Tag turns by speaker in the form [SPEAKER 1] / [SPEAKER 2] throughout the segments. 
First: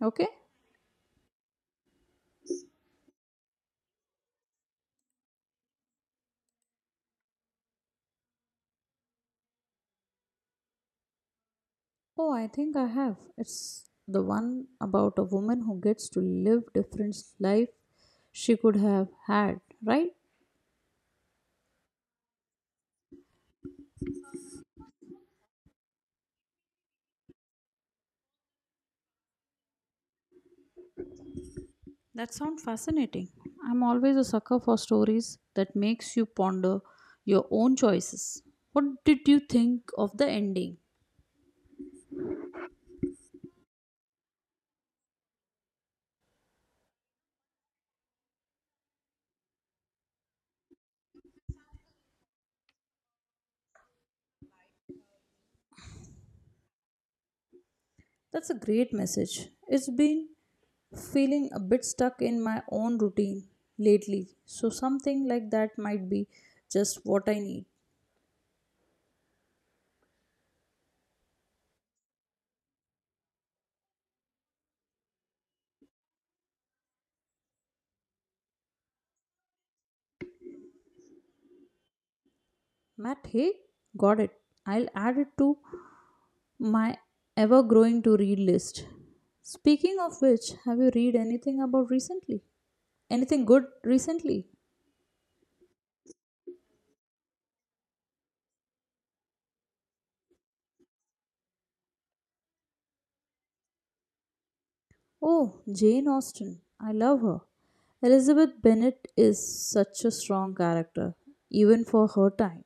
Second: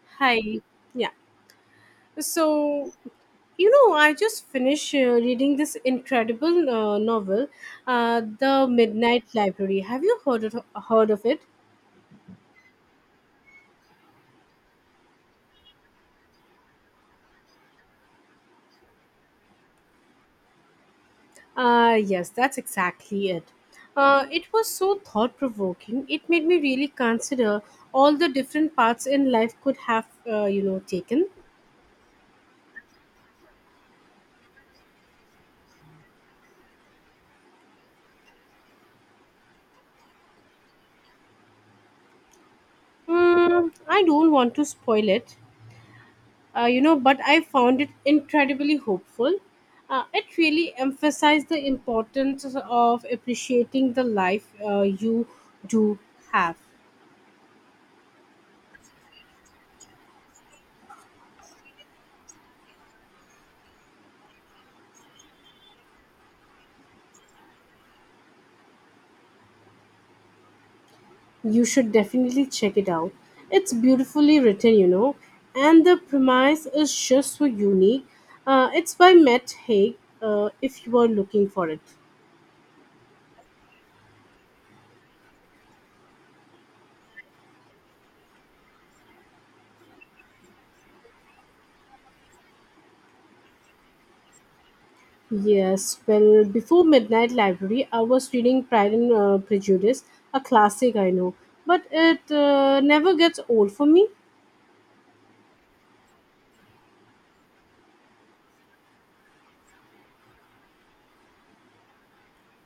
[SPEAKER 1] Okay.
[SPEAKER 2] Hi. Yeah. So, I just finished reading this incredible novel, The Midnight Library. Have you heard of it?
[SPEAKER 1] Oh, I think I have. It's the one about a woman who gets to live different life she could have had, right?
[SPEAKER 2] Yes, that's exactly it. It was so thought provoking. It made me really consider all the different paths in life could have, taken.
[SPEAKER 1] That sounds fascinating. I'm always a sucker for stories that makes you ponder your own choices. What did you think of the ending?
[SPEAKER 2] Mm, I don't want to spoil it, but I found it incredibly hopeful. It really emphasized the importance of appreciating the life you do have.
[SPEAKER 1] That's a great message. It's been feeling a bit stuck in my own routine lately, so something like that might be just what I need.
[SPEAKER 2] You should definitely check it out. It's beautifully written, and the premise is just so unique. It's by matt haig, if you are looking for it.
[SPEAKER 1] Matt, hey, got it. I'll add it to my ever growing to read list. Speaking of which, have you read anything about recently? Anything good recently?
[SPEAKER 2] Yes, well, before Midnight Library, I was reading Pride and Prejudice, a classic I know, but it never gets old for me.
[SPEAKER 1] Oh, Jane Austen. I love her. Elizabeth Bennet is such a strong character, even for her time.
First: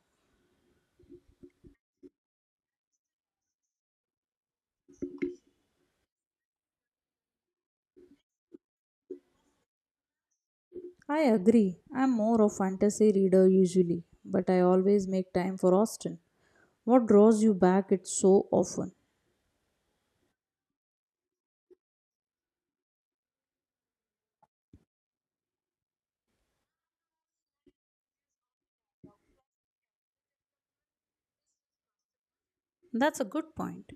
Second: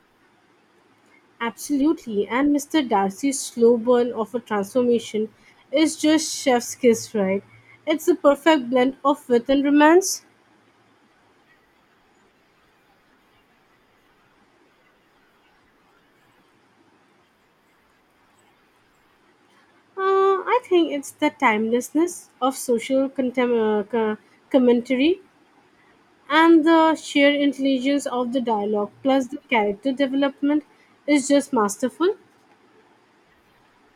[SPEAKER 2] Absolutely, and Mr. Darcy's slow burn of a transformation is just chef's kiss, right? It's the perfect blend of wit and romance.
[SPEAKER 1] I agree. I'm more a fantasy reader usually, but I always make time for Austen. What draws you back it so often?
[SPEAKER 2] I think it's the timelessness of commentary and the sheer intelligence of the dialogue, plus the character development is just masterful.
[SPEAKER 1] That's a good point.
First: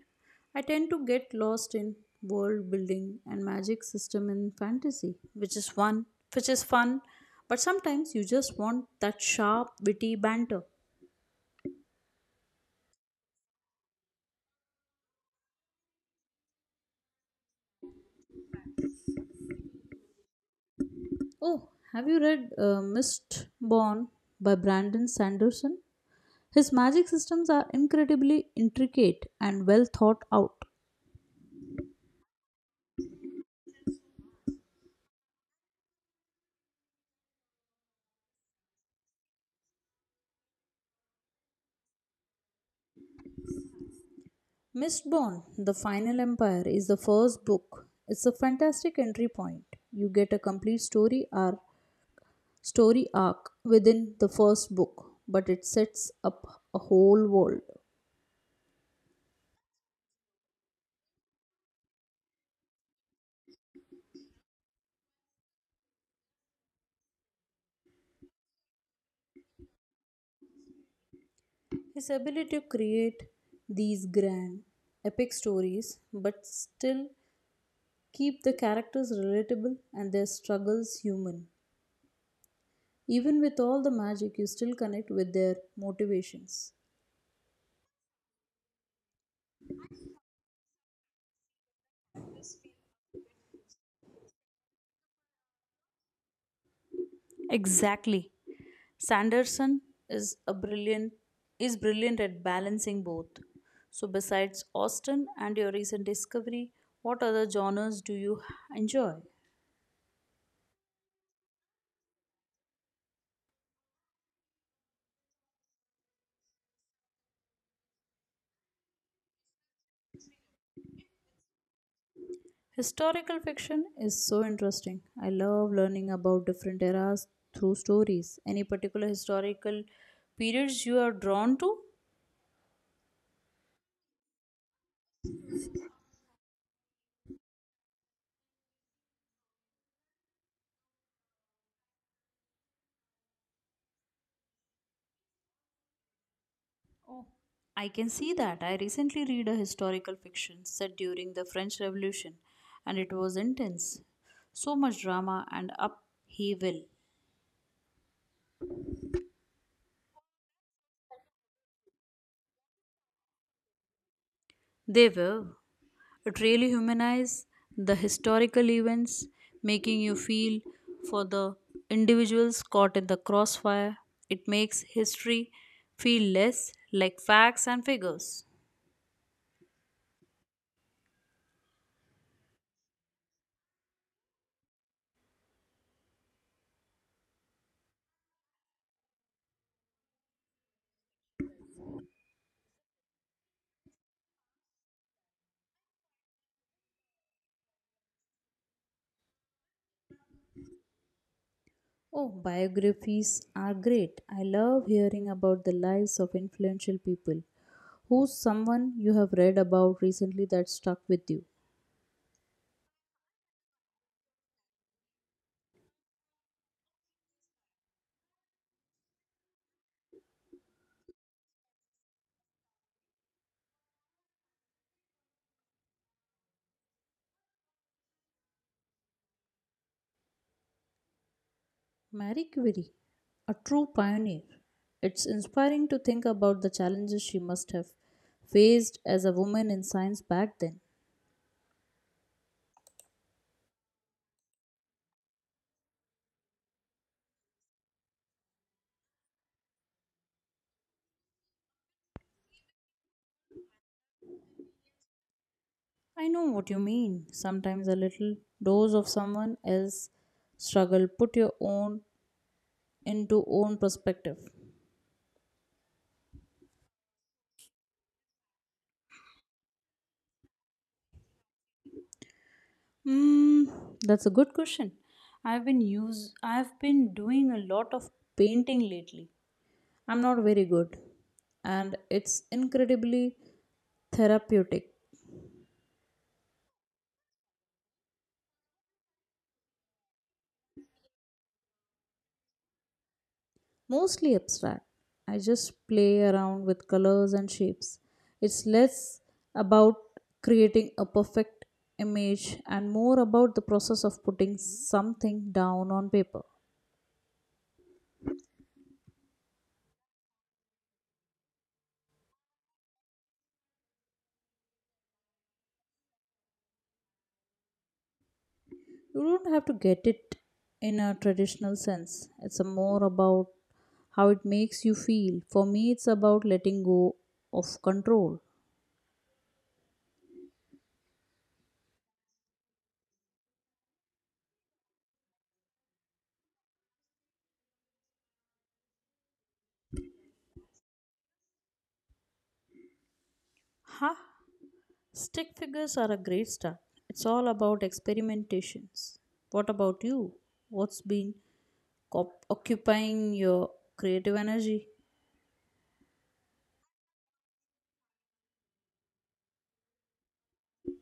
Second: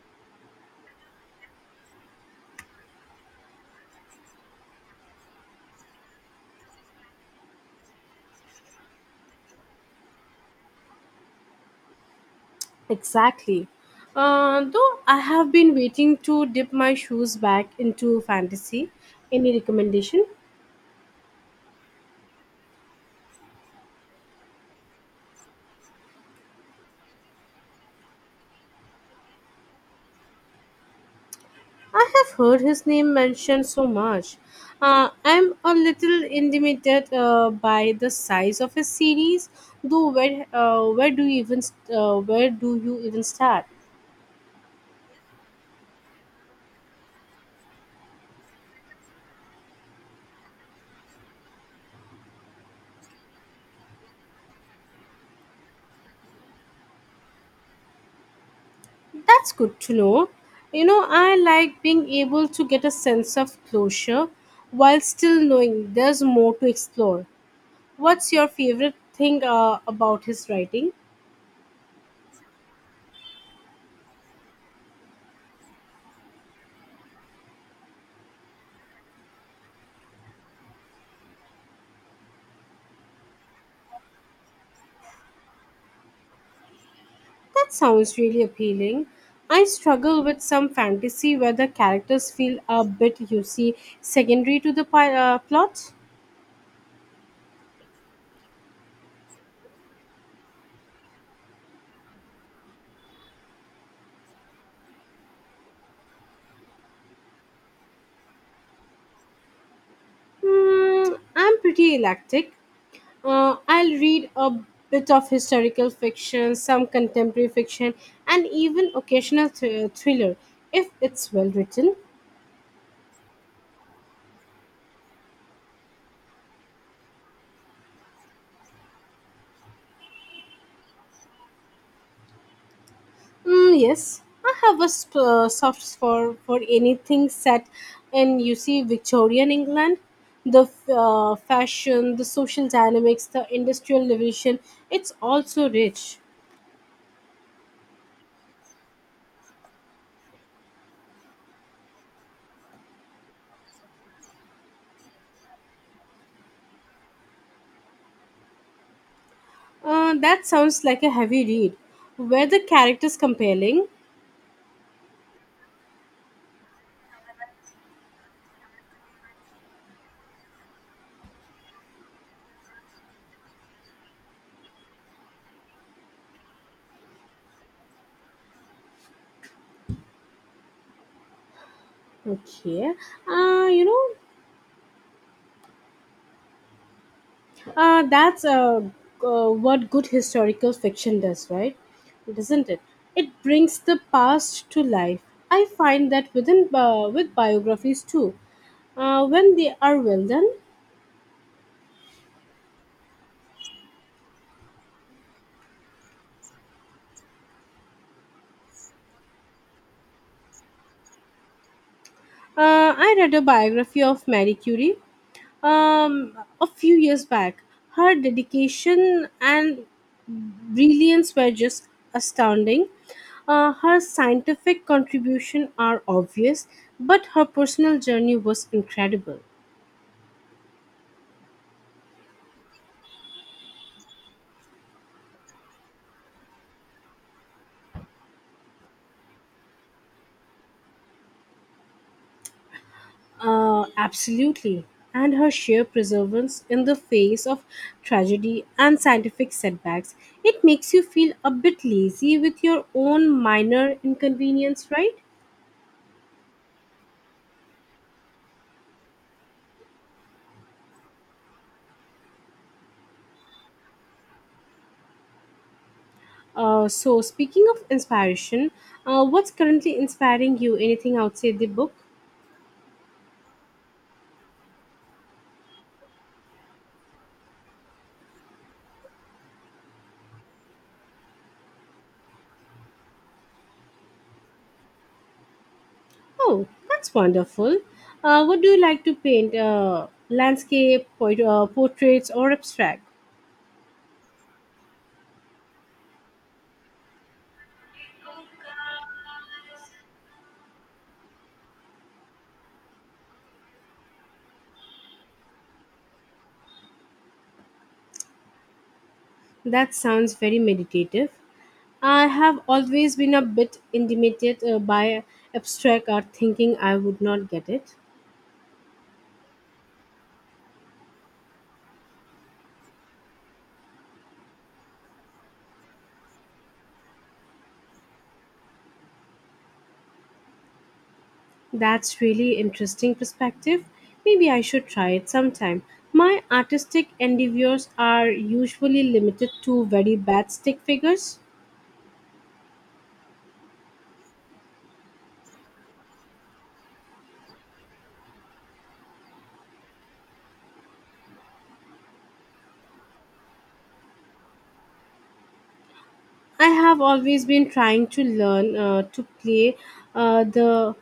[SPEAKER 1] I tend to get lost in world building and magic system in fantasy, which is fun, but sometimes you just want that sharp, witty banter.
[SPEAKER 2] Exactly. Though I have been waiting to dip my shoes back into fantasy. Any recommendation?
[SPEAKER 1] Oh, have you read Mistborn by Brandon Sanderson? His magic systems are incredibly intricate and well thought out.
[SPEAKER 2] I have heard his name mentioned so much. I'm a little intimidated by the size of his series. Though where do you even start?
[SPEAKER 1] Mistborn, The Final Empire, is the first book. It's a fantastic entry point. You get a complete story arc within the first book, but it sets up a whole world.
[SPEAKER 2] That's good to know. You know, I like being able to get a sense of closure while still knowing there's more to explore. What's your favorite thing about his writing?
[SPEAKER 1] His ability to create these grand, epic stories, but still keep the characters relatable and their struggles human. Even with all the magic, you still connect with their motivations.
[SPEAKER 2] That sounds really appealing. I struggle with some fantasy where the characters feel a bit, you see, secondary to the plot.
[SPEAKER 1] Exactly. Sanderson is a brilliant is brilliant at balancing both. So besides Austen and your recent discovery, what other genres do you enjoy?
[SPEAKER 2] Mm, I'm pretty eclectic. I'll read a bit of historical fiction, some contemporary fiction, and even occasional thriller if it's well written.
[SPEAKER 1] Historical fiction is so interesting. I love learning about different eras through stories. Any particular historical periods you are drawn to?
[SPEAKER 2] Mm, yes, I have a soft spot for anything set in, you see, Victorian England. The fashion, the social dynamics, the industrial revolution, it's also rich.
[SPEAKER 1] I can see that. I recently read a historical fiction set during the French Revolution and it was intense. So much drama and upheaval.
[SPEAKER 2] That sounds like a heavy read. Were the characters compelling?
[SPEAKER 1] They will. It really humanizes the historical events, making you feel for the individuals caught in the crossfire. It makes history feel less like facts and figures.
[SPEAKER 2] Okay. You know, that's what good historical fiction does, right? Doesn't it? It brings the past to life. I find that with biographies too, when they are well done.
[SPEAKER 1] Oh, biographies are great. I love hearing about the lives of influential people. Who's someone you have read about recently that stuck with you?
[SPEAKER 2] I read a biography of Marie Curie, um, a few years back. Her dedication and brilliance were just astounding. Her scientific contribution are obvious, but her personal journey was incredible.
[SPEAKER 1] Marie Curie, a true pioneer. It's inspiring to think about the challenges she must have faced as a woman in science back then.
[SPEAKER 2] Absolutely. And her sheer perseverance in the face of tragedy and scientific setbacks, it makes you feel a bit lazy with your own minor inconvenience, right?
[SPEAKER 1] I know what you mean. Sometimes a little dose of someone else's struggle put your own into own perspective.
[SPEAKER 2] So, speaking of inspiration, what's currently inspiring you? Anything outside the book?
[SPEAKER 1] Hmm, that's a good question. I've been doing a lot of painting lately. I'm not very good and it's incredibly therapeutic.
[SPEAKER 2] Oh, that's wonderful. What do you like to paint? Landscape, portraits, or abstract?
[SPEAKER 1] Mostly abstract. I just play around with colors and shapes. It's less about creating a perfect image and more about the process of putting something down on paper.
[SPEAKER 2] That sounds very meditative. I have always been a bit intimidated by abstract art, thinking I would not get it.
[SPEAKER 1] You don't have to get it in a traditional sense, it's a more about how it makes you feel. For me, it's about letting go of control.
[SPEAKER 2] That's really interesting perspective. Maybe I should try it sometime. My artistic endeavors are usually limited to very bad stick figures.
[SPEAKER 1] Ha! Stick figures are a great start. It's all about experimentations. What about you? What's been occupying your creative energy.
[SPEAKER 2] I have always been trying to learn to play the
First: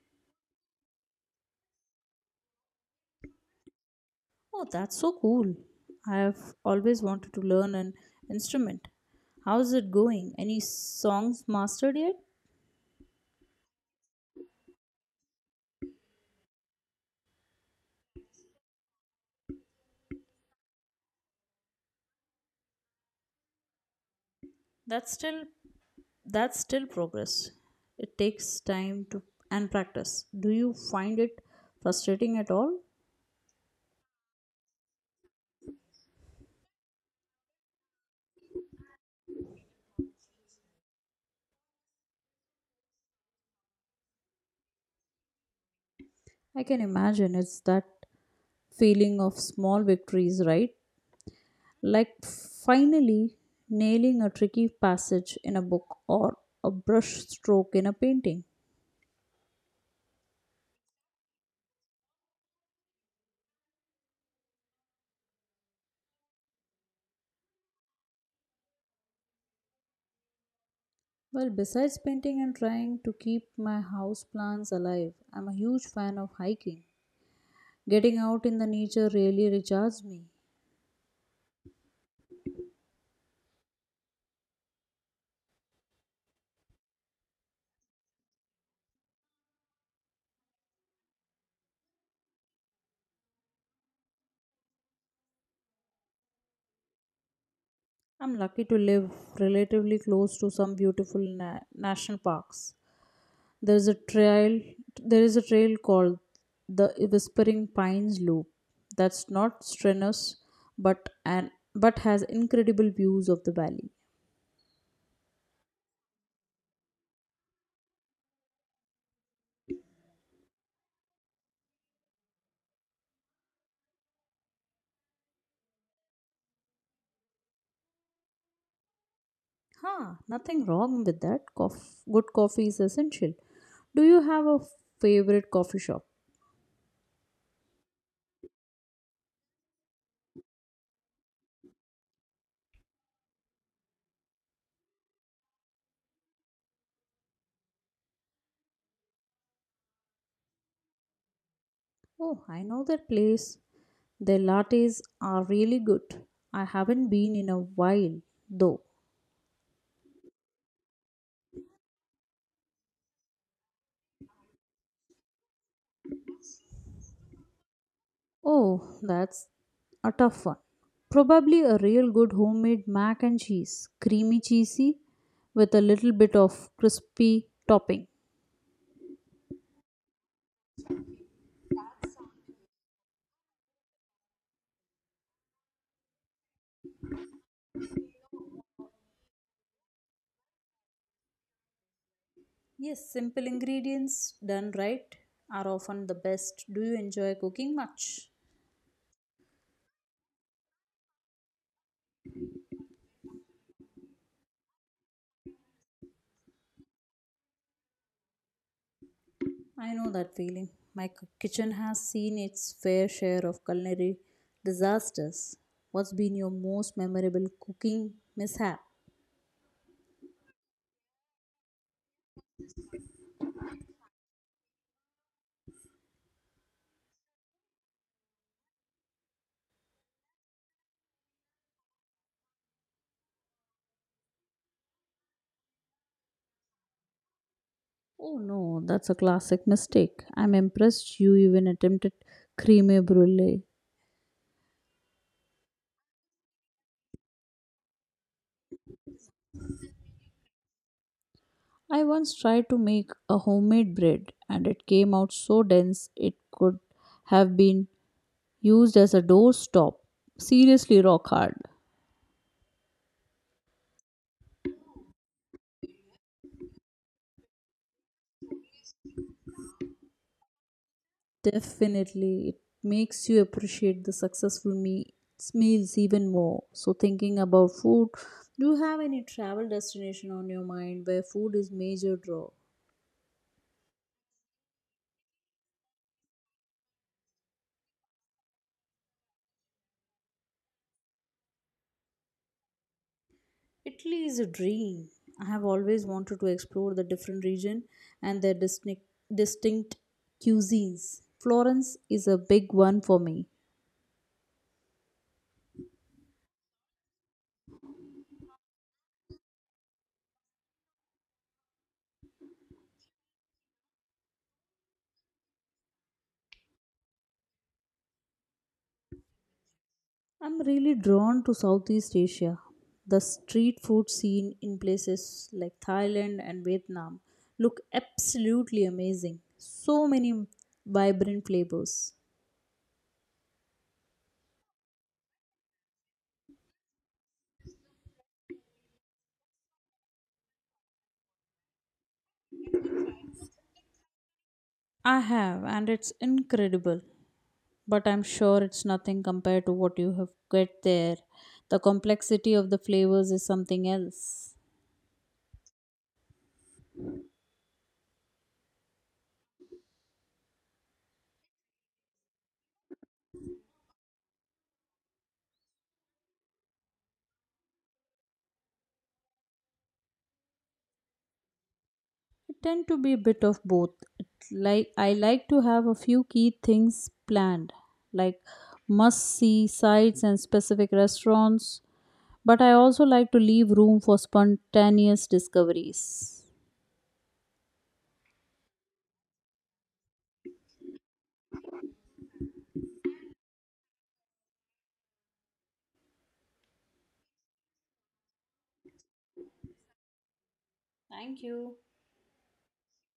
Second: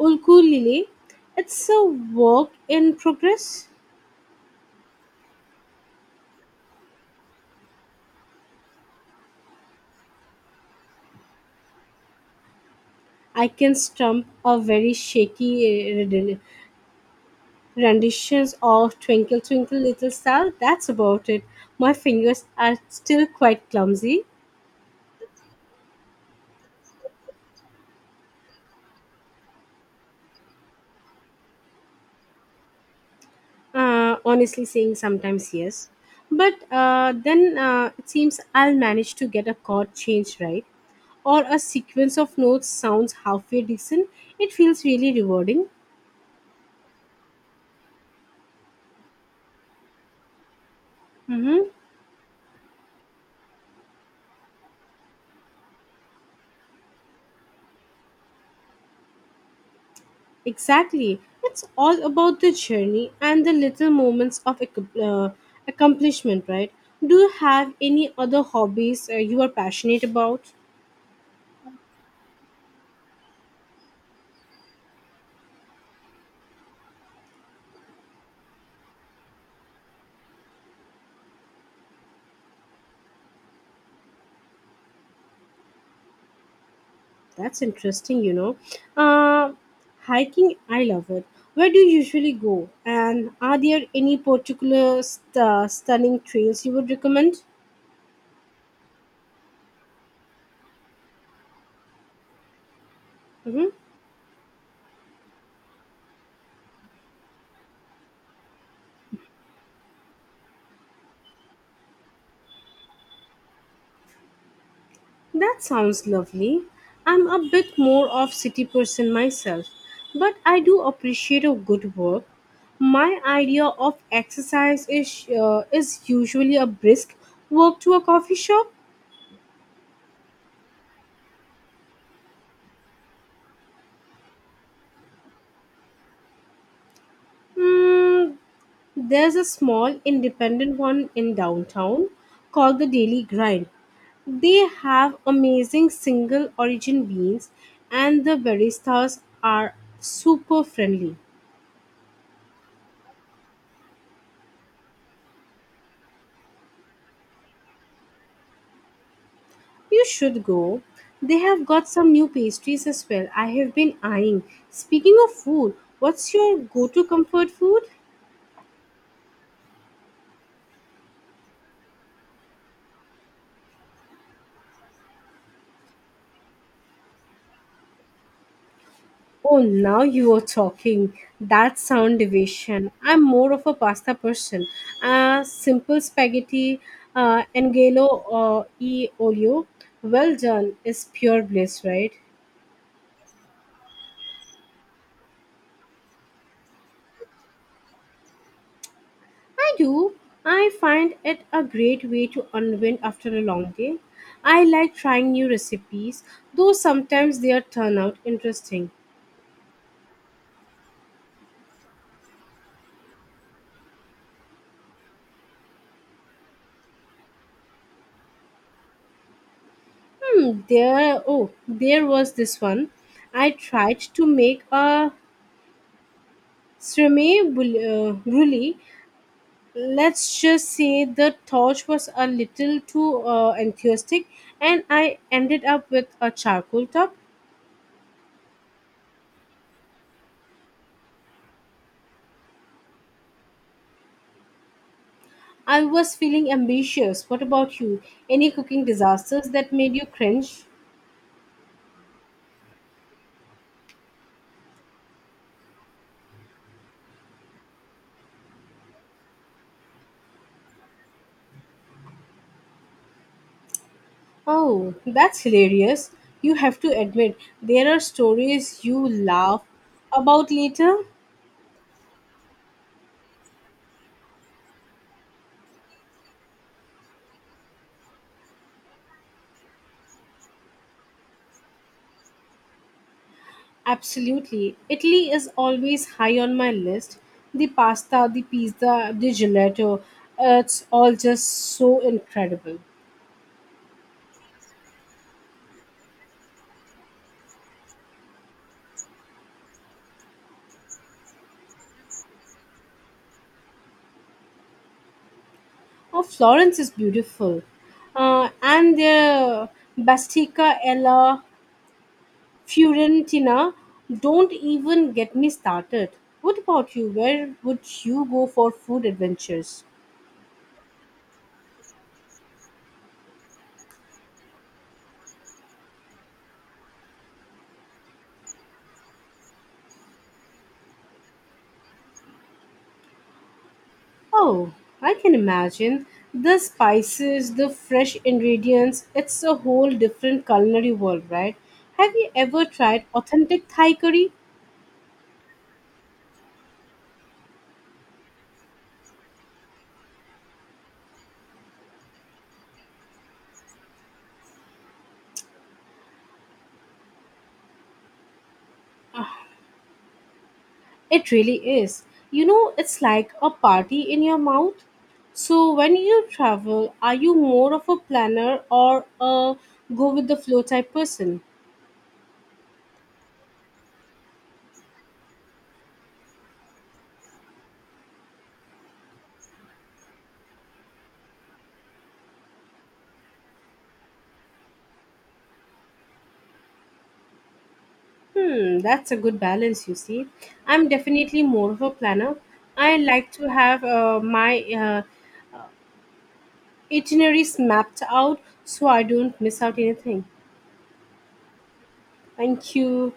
[SPEAKER 2] ukulele. It's a work in progress.
[SPEAKER 1] Oh, that's so cool. I have always wanted to learn an instrument. How's it going? Any songs mastered yet?
[SPEAKER 2] I can stump a very shaky uh, renditions of Twinkle Twinkle Little Star. That's about it. My fingers are still quite clumsy.
[SPEAKER 1] That's still that's still progress. It takes time to and practice. Do you find it frustrating at all?
[SPEAKER 2] Honestly, saying sometimes yes, but then it seems I'll manage to get a chord change right, or a sequence of notes sounds halfway decent. It feels really rewarding.
[SPEAKER 1] I can imagine it's that feeling of small victories, right?
[SPEAKER 2] Mm-hmm.
[SPEAKER 1] Like finally nailing a tricky passage in a book or a brush stroke in a painting.
[SPEAKER 2] Exactly. It's all about the journey and the little moments of accomplishment, right? Do you have any other hobbies you are passionate about?
[SPEAKER 1] Well, besides painting and trying to keep my house plants alive, I'm a huge fan of hiking. Getting out in the nature really recharges me.
[SPEAKER 2] That's interesting, you know. Uh, hiking, I love it. Where do you usually go? And are there any particular stunning trails you would recommend?
[SPEAKER 1] I'm lucky to live relatively close to some beautiful national parks.
[SPEAKER 2] Mhm.
[SPEAKER 1] There's a trail there is a trail called the Whispering Pines Loop. That's not strenuous but an but has incredible views of the valley.
[SPEAKER 2] That sounds lovely. I'm a bit more of city person myself, but I do appreciate a good work. My idea of exercise is usually a brisk walk to a coffee shop.
[SPEAKER 1] Huh, nothing wrong with that. Good coffee is essential. Do you have a favorite coffee shop?
[SPEAKER 2] Mm, there's a small independent one in downtown called the Daily Grind. They have amazing single origin beans and the baristas are super friendly.
[SPEAKER 1] Oh, I know that place. Their lattes are really good. I haven't been in a while, though.
[SPEAKER 2] You should go. They have got some new pastries as well. I have been eyeing. Speaking of food, what's your go to comfort food?
[SPEAKER 1] Oh, that's a tough one. Probably a real good homemade mac and cheese, creamy cheesy with a little bit of crispy topping.
[SPEAKER 2] Oh, now you are talking. That sound division. I'm more of a pasta person. Simple spaghetti, angelo or e olio. Well done is pure bliss, right?
[SPEAKER 1] Yes, simple ingredients done right are often the best. Do you enjoy cooking much?
[SPEAKER 2] I do. I find it a great way to unwind after a long day. I like trying new recipes, though sometimes they turn out interesting.
[SPEAKER 1] I know that feeling. Kitchen has seen its fair share of culinary disasters. What's been your most memorable cooking mishap?
[SPEAKER 2] Hmm, there was this one. I tried to make a brulee. Let's just say the torch was a little too enthusiastic and I ended up with a charcoal top.
[SPEAKER 1] Oh no, that's a classic mistake. I'm impressed you even attempted creme brulee.
[SPEAKER 2] I was feeling ambitious. What about you? Any cooking disasters that made you cringe?
[SPEAKER 1] I once tried to make a homemade bread and it came out so dense it could have been used as a doorstop. Seriously rock hard.
[SPEAKER 2] Oh, that's hilarious. You have to admit, there are stories you laugh about later.
[SPEAKER 1] Definitely, it makes you appreciate the successful meals even more. So, thinking about food, do you have any travel destination on your mind where food is major draw?
[SPEAKER 2] Absolutely. Italy is always high on my list. The pasta, the pizza, the gelato, it's all just so incredible.
[SPEAKER 1] Italy is a dream. I have always wanted to explore the different region and their distinct cuisines. Florence is a big one for me.
[SPEAKER 2] Oh, Florence is beautiful. And the Bastica Ella Fiorentina, don't even get me started. What about you? Where would you go for food adventures?
[SPEAKER 1] I'm really drawn to Southeast Asia. The street food scene in places like Thailand and Vietnam look absolutely amazing. So many vibrant flavors.
[SPEAKER 2] Oh, I can imagine. The spices, the fresh ingredients, it's a whole different culinary world, right? Have you ever tried authentic Thai curry?
[SPEAKER 1] I have, and it's incredible. But I'm sure it's nothing compared to what you have get there. The complexity of the flavors is something else.
[SPEAKER 2] It really is. You know, it's like a party in your mouth. So, when you travel, are you more of a planner or a go with the flow type person?
[SPEAKER 1] Tend to be a bit of both. It's like I like to have a few key things planned, like must see sites and specific restaurants, but I also like to leave room for spontaneous discoveries.
[SPEAKER 2] Hmm, that's a good balance, you see. I'm definitely more of a planner. I like to have my itineraries mapped out so I don't miss out anything.
[SPEAKER 1] Thank you.
[SPEAKER 2] Thank you.